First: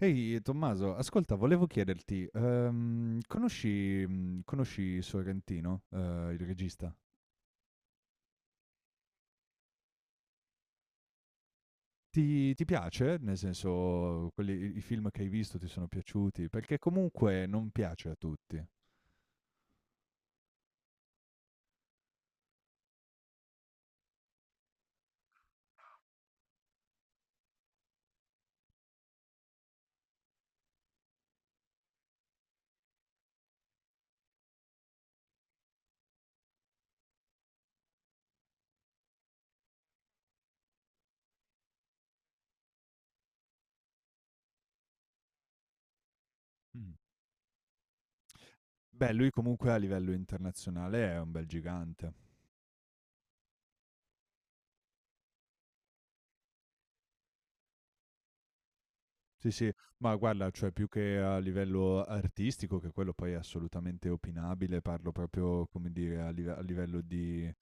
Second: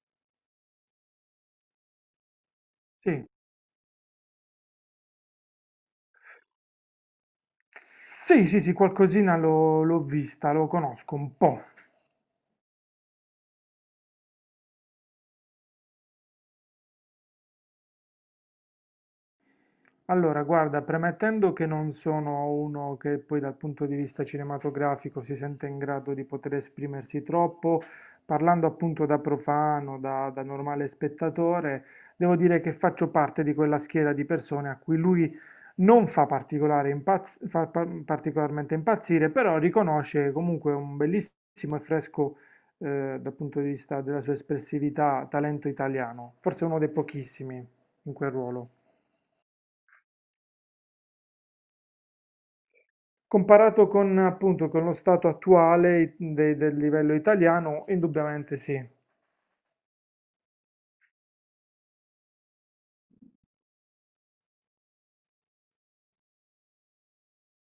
Ehi Tommaso, ascolta, volevo chiederti, Sì, conosci, conosci Sorrentino, il regista? sì, sì, sì, qualcosina l'ho vista, lo conosco un po'. Ti piace? Nel senso, i film che hai visto ti sono piaciuti? Perché comunque non piace a tutti. Allora, guarda, premettendo che non sono uno che poi dal punto di vista cinematografico si sente in grado di poter esprimersi troppo, parlando appunto da profano, da normale spettatore, devo dire che faccio parte di quella schiera di persone a cui lui non fa particolare fa particolarmente impazzire, però riconosce comunque un bellissimo e fresco, dal punto di vista della sua espressività, talento italiano, forse uno dei Mm. pochissimi in quel ruolo. Beh, lui comunque a livello internazionale è un bel gigante. Comparato con, appunto, con lo stato attuale del livello italiano, indubbiamente sì. Sì, sì, ma guarda, cioè più che a livello artistico, che quello poi è assolutamente opinabile, parlo proprio, come dire,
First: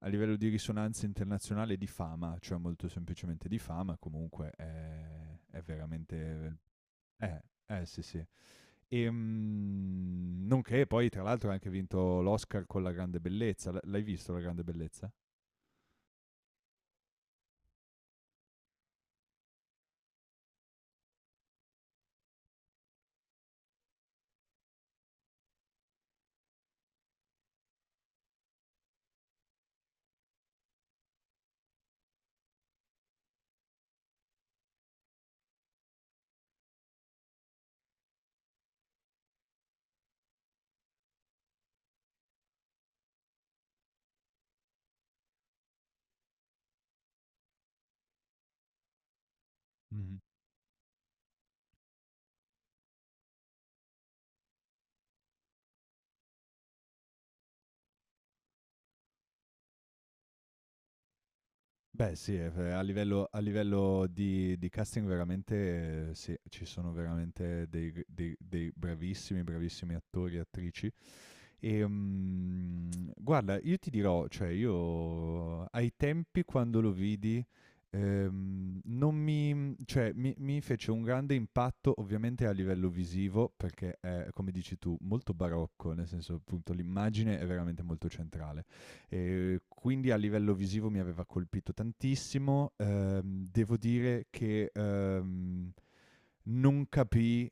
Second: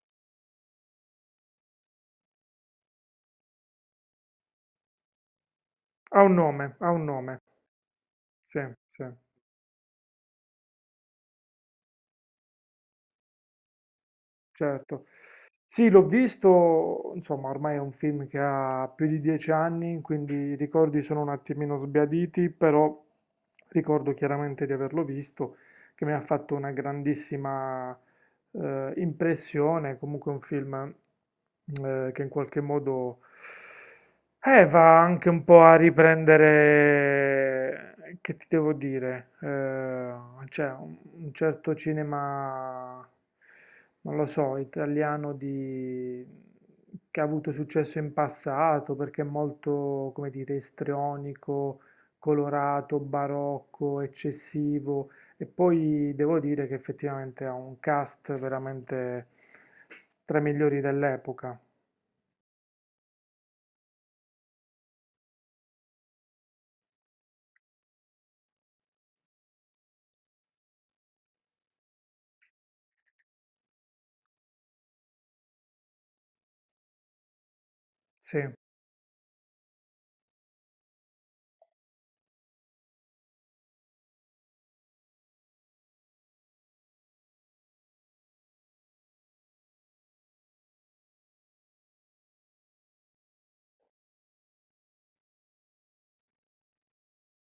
a livello di risonanza internazionale e di fama, cioè molto semplicemente di fama, comunque è Ha un veramente nome, ha un nome. eh, sì, sì. Sì, sì. Nonché poi tra l'altro ha anche vinto l'Oscar con La grande bellezza. L'hai visto La grande Certo. bellezza? Sì, l'ho visto, insomma, ormai è un film che ha più di 10 anni, quindi i ricordi sono un attimino sbiaditi, però ricordo chiaramente di averlo visto, che mi ha fatto una grandissima impressione, comunque un film che in qualche modo va anche un po' a riprendere, che ti devo dire, cioè un certo cinema non lo so, italiano di... che ha avuto successo in passato perché è molto, Mh-mh. come dire, istrionico, colorato, barocco, eccessivo. E poi devo dire che effettivamente ha un cast veramente tra i migliori dell'epoca. Beh sì, a livello di casting veramente sì, ci sono veramente dei dei bravissimi, bravissimi attori e attrici, e, mm, guarda, io ti dirò, cioè io ai tempi quando lo vidi, Sì, non mi, cioè, mi fece un grande impatto ovviamente a livello visivo, perché è, come dici tu, molto barocco, nel senso appunto l'immagine è veramente molto centrale. E quindi a livello visivo mi aveva colpito tantissimo. Devo dire che... non capì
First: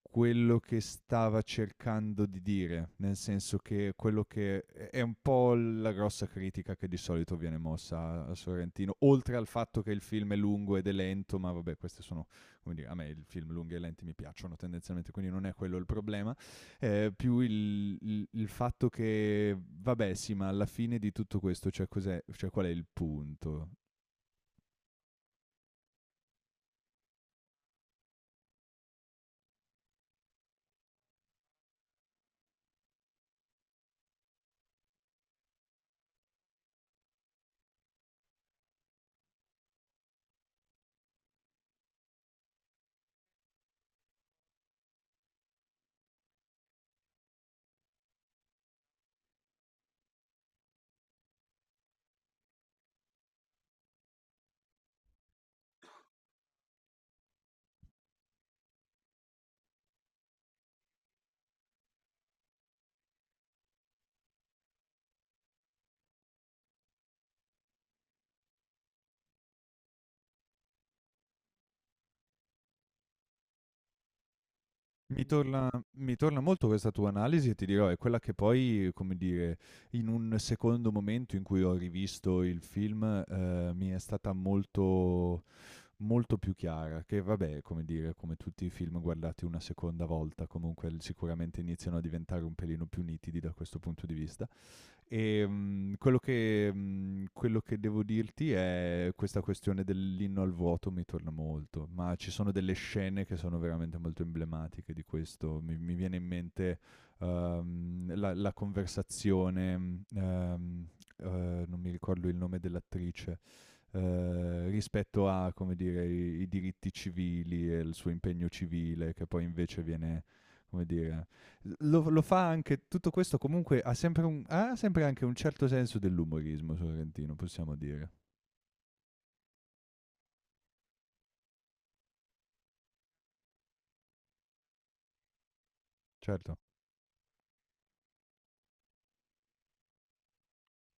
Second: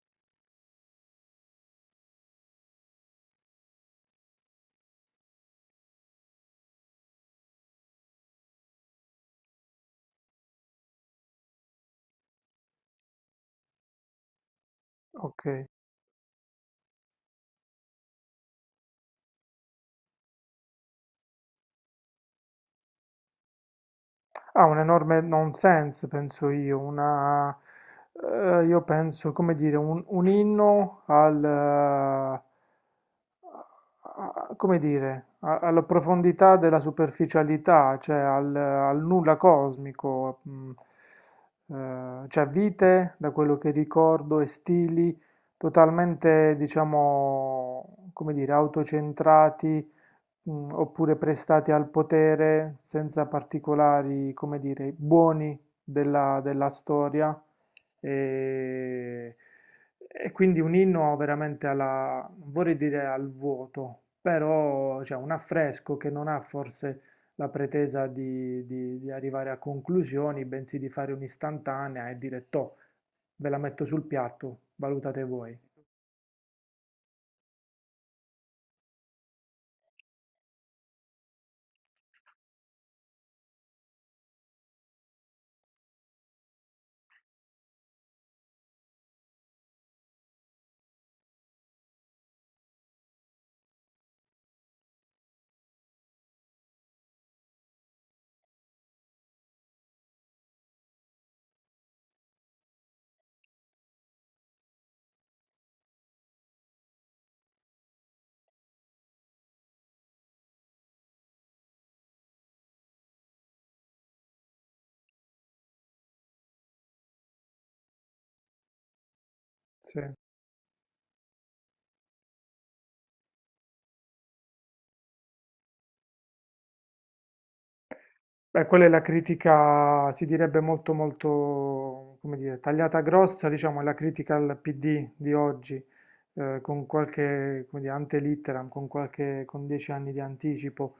quello che stava cercando di dire, nel senso che quello che è un po' la grossa critica che di solito viene mossa a Sorrentino, oltre al fatto che il film è lungo ed è lento, ma vabbè, queste sono, come dire, a me i film lunghi e lenti mi piacciono tendenzialmente, quindi ok. non è quello il problema, più fatto che, vabbè sì, ma alla fine di tutto questo, cioè cos'è, cioè qual è il punto? Ha un enorme nonsense, penso io, io penso, come dire, un inno come dire, alla profondità della superficialità, cioè al nulla cosmico, cioè vite, da quello che ricordo, e stili totalmente, diciamo, come dire, autocentrati oppure prestati al potere senza particolari, come dire, buoni della storia. E, e quindi un inno veramente alla, non vorrei dire al vuoto, però cioè, un affresco che non ha forse la pretesa di arrivare a conclusioni, bensì di fare un'istantanea e dire, toh, ve la metto sul piatto, valutate Mi voi. torna Mi torna molto questa tua analisi e ti dirò, è quella che poi, come dire, in un secondo momento in cui ho rivisto il film, mi è stata molto molto più chiara, che vabbè, come dire, come tutti i film guardati una seconda volta, comunque l sicuramente iniziano a diventare un pelino più nitidi da questo punto di vista. E quello che devo dirti è questa questione dell'inno al vuoto mi torna molto, ma ci sono delle scene che sono veramente molto emblematiche di questo. Mi viene in mente la conversazione, non mi ricordo il nome dell'attrice, rispetto a, come dire, i diritti civili e il suo impegno civile, che poi invece Sì. viene, come dire, lo fa anche, tutto questo comunque ha sempre, ha sempre anche un certo senso dell'umorismo sorrentino, possiamo dire. Beh, quella è la critica, si direbbe molto, molto, come dire, tagliata grossa, diciamo, è la critica al PD di oggi, Certo, con qualche, come dire, ante litteram, con 10 anni di anticipo,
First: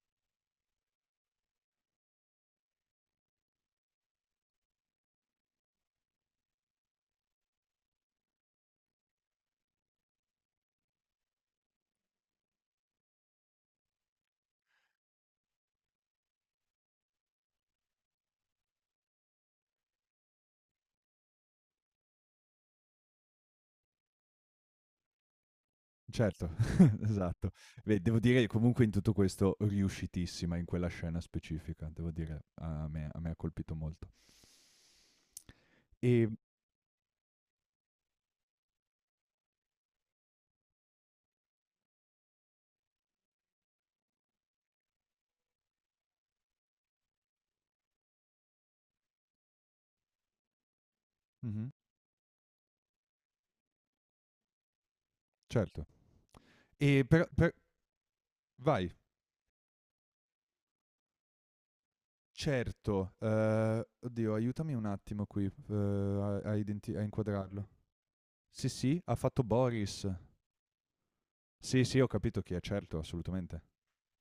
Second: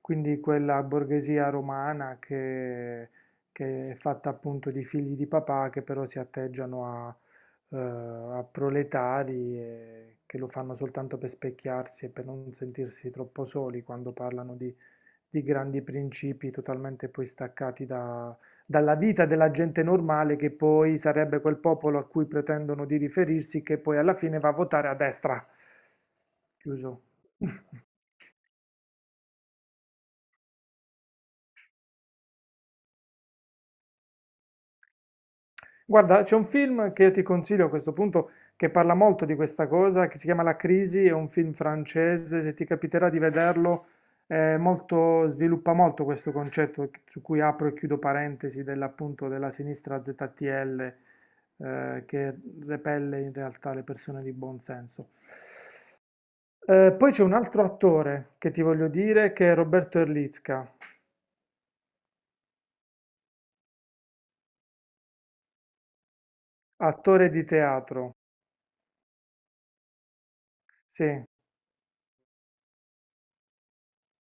quindi quella borghesia romana che è fatta appunto di figli di papà che però si atteggiano eh, a proletari e che lo fanno soltanto per specchiarsi e per non sentirsi troppo soli quando parlano di grandi principi totalmente poi staccati dalla vita della gente normale, che poi sarebbe quel popolo a cui pretendono di riferirsi, che poi alla fine va a votare a destra. certo, Chiuso. esatto. Beh, devo dire che comunque in tutto questo riuscitissima in quella scena specifica, devo dire, a me ha colpito molto. Guarda, E, c'è un film che io ti consiglio a questo punto che parla molto di questa cosa, che si chiama La Crisi, è un film francese, se ti capiterà di vederlo, è sviluppa molto questo concetto su cui apro e chiudo parentesi dell'appunto della sinistra ZTL, Mhm, che repelle in realtà le persone di buon senso. certo. Eh, E poi c'è però, un altro attore che ti voglio vai. dire, che è Roberto Erlitzka, Certo, oddio, aiutami un attimo qui a attore di inquadrarlo. teatro. Sì, sì, ha fatto Boris. Sì, Sì, sì, ho capito chi è, certo, assolutamente.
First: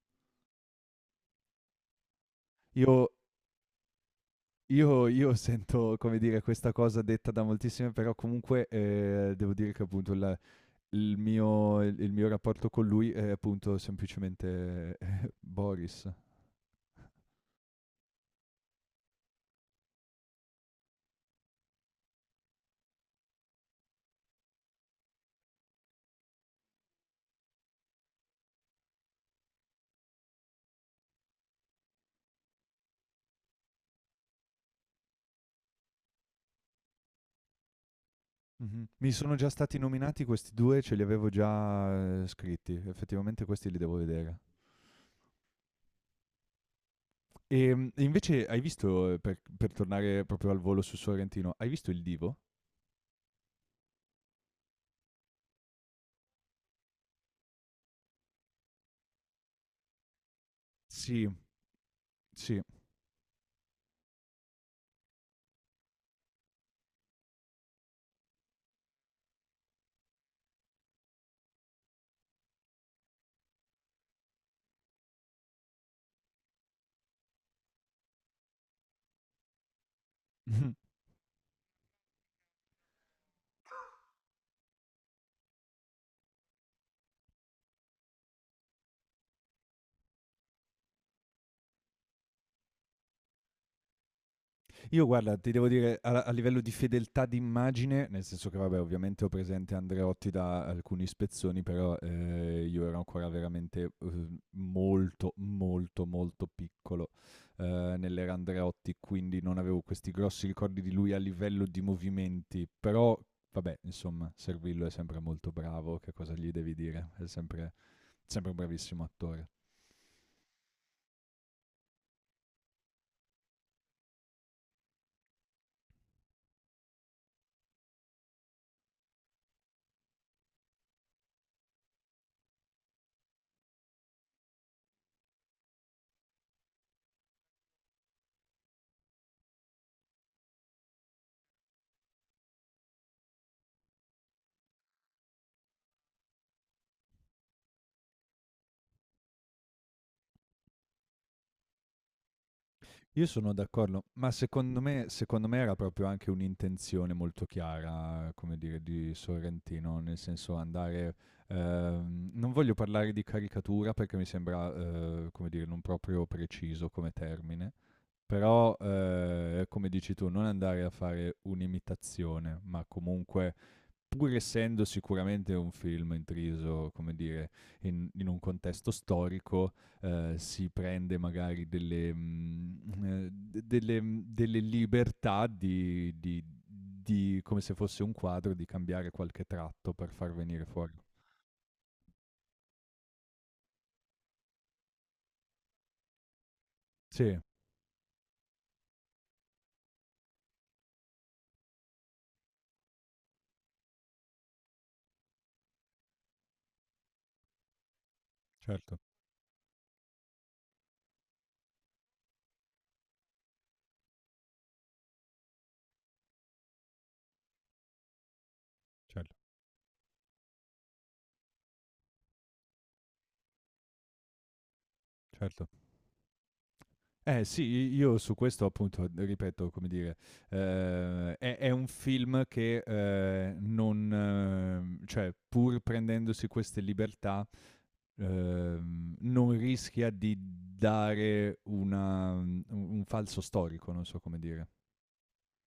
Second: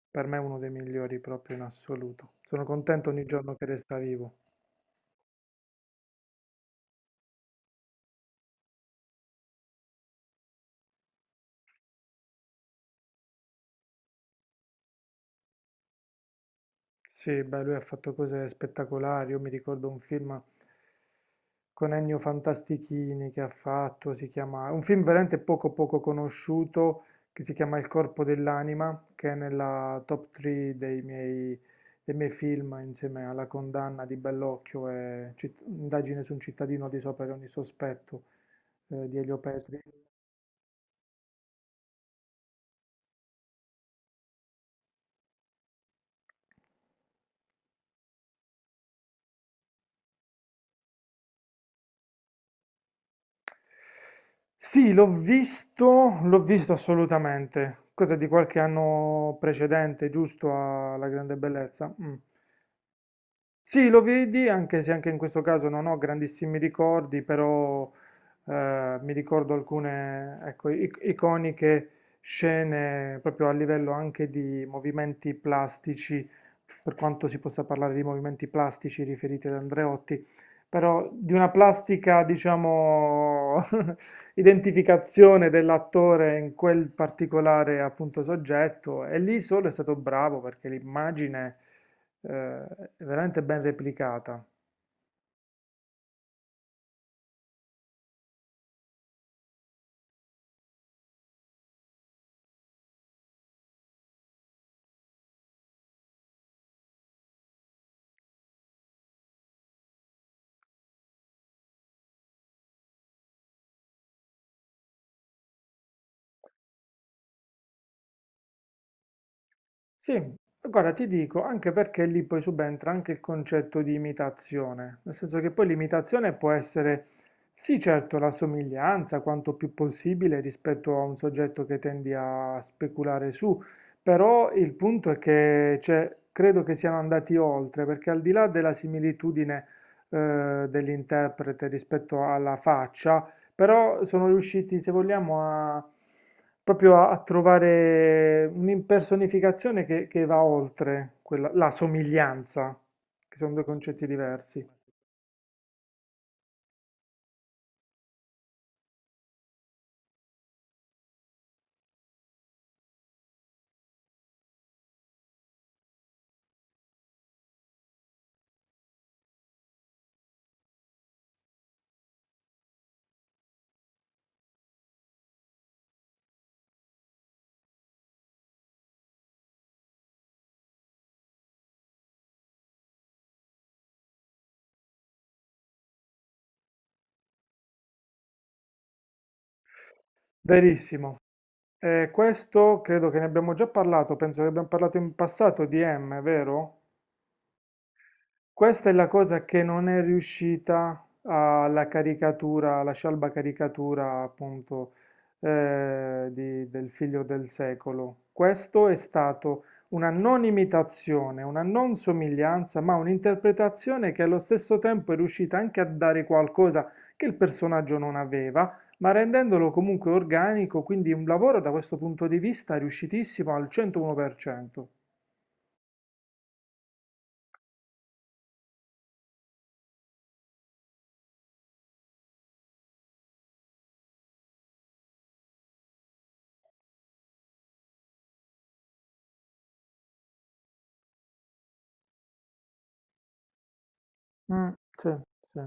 per me è uno dei migliori proprio in assoluto. Sono Io, contento ogni giorno che resta vivo. Io sento, come dire, questa cosa detta da moltissime, però comunque devo dire che appunto il mio, il mio rapporto con lui è appunto semplicemente Boris. Sì, beh, lui ha fatto cose spettacolari. Io mi ricordo un film con Ennio Fantastichini che ha fatto, si chiama, un film veramente poco poco conosciuto che si chiama Il corpo dell'anima, che è nella top 3 dei miei film insieme alla condanna di Bellocchio e Indagine su un cittadino di sopra di ogni sospetto Mhm. Mi di sono Elio già stati Petri. nominati questi due, ce li avevo già scritti, effettivamente questi li devo vedere. E invece hai visto, per tornare proprio al volo su Sorrentino, hai visto il Divo? Sì, l'ho visto assolutamente. Cosa di qualche anno precedente, giusto alla Sì, grande bellezza. Mm. sì. Sì, lo vedi, anche se anche in questo caso non ho grandissimi ricordi, però mi ricordo alcune, ecco, iconiche scene proprio a livello anche di movimenti plastici, per quanto si possa parlare di movimenti plastici riferiti ad Andreotti, però di una plastica, diciamo, identificazione dell'attore in quel particolare appunto soggetto, e lì solo è stato bravo perché l'immagine eh, veramente ben replicata. Io guarda, ti devo dire, a livello di fedeltà d'immagine, nel senso che, vabbè, ovviamente ho presente Andreotti da alcuni spezzoni, però io ero ancora veramente molto, molto, molto piccolo nell'era Andreotti, quindi non avevo questi grossi ricordi di lui a livello di movimenti, però, vabbè, insomma, Servillo è sempre molto bravo, che cosa gli devi dire? È sempre sempre un bravissimo attore. Sì, guarda, ti dico, anche perché lì poi subentra anche il concetto di imitazione, nel senso che poi l'imitazione può essere, sì, certo, la somiglianza quanto più possibile rispetto a un soggetto che tendi a speculare su, però il punto è che cioè, credo che siano andati oltre, perché al di là della similitudine dell'interprete rispetto alla faccia, però sono riusciti, se vogliamo, a proprio a trovare un'impersonificazione che va oltre la somiglianza, Io che sono sono due d'accordo, concetti ma diversi. Secondo me era proprio anche un'intenzione molto chiara, come dire, di Sorrentino, nel senso andare... non voglio parlare di caricatura perché mi sembra, come dire, non proprio preciso come termine, però, come dici tu, non andare a fare un'imitazione, ma comunque pur essendo sicuramente un film intriso, come dire, in un contesto storico, si prende magari delle, mm, delle, mm, delle libertà di, come se fosse un quadro, di cambiare qualche tratto per far venire fuori. Verissimo. Questo credo che ne abbiamo già parlato, penso che abbiamo parlato in passato di M, vero? Sì, Questa è la cosa che non è riuscita alla caricatura, alla scialba caricatura appunto del figlio del secolo. Questo è certo, stato una non imitazione, una non somiglianza, ma un'interpretazione che allo stesso tempo è riuscita anche a dare qualcosa che il personaggio non aveva, ma certo, rendendolo comunque organico, quindi un lavoro da questo punto di vista riuscitissimo al 101%. certo. Eh sì, io su questo appunto, ripeto, come dire, è un film che non, cioè pur prendendosi queste libertà, non rischia di dare una, un falso storico, non so come dire. Mh, sì, sì.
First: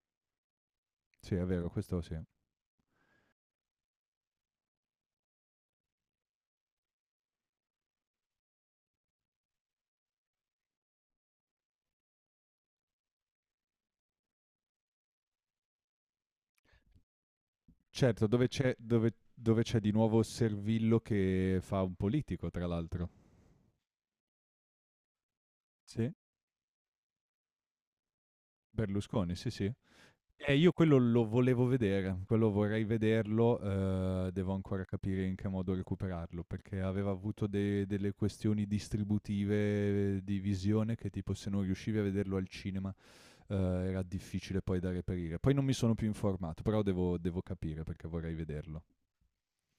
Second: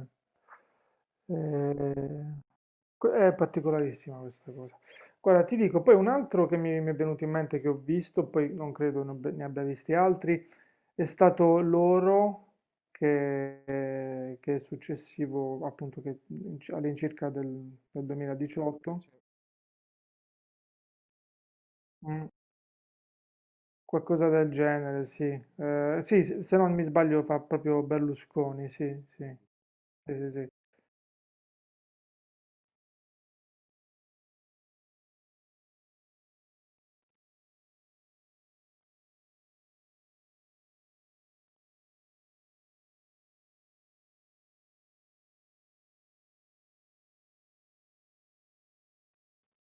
Sì, è vero, questo sì. Ehm, que è particolarissima questa cosa. Guarda, ti dico, poi un altro che mi è venuto in mente che ho visto, poi non credo ne abbia visti altri, è stato l'oro che è successivo appunto che in ci all'incirca del Certo, dove c'è, 2018, dove c'è di nuovo Servillo che fa un mh, politico, tra l'altro. qualcosa del genere, sì. Ehm, Sì. sì, s se non mi sbaglio fa proprio Berlusconi, sì, Berlusconi, sì. sì, sì. Sì, sì, sì. E io quello lo volevo vedere, quello vorrei vederlo, devo ancora capire in che modo recuperarlo, perché aveva avuto delle questioni distributive di visione che tipo se non riuscivi a vederlo al cinema eh, era difficile poi da reperire. Poi non mi sono più informato, però devo, devo capire perché vorrei vederlo.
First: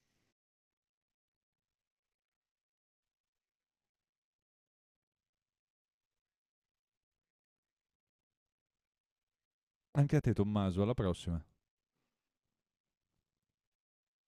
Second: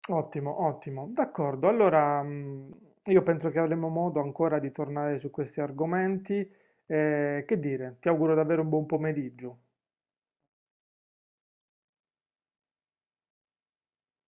Ottimo, ottimo. D'accordo, allora io penso che avremo modo ancora di tornare su questi argomenti. Che dire, ti auguro davvero un buon pomeriggio. Anche a te Tommaso, alla prossima.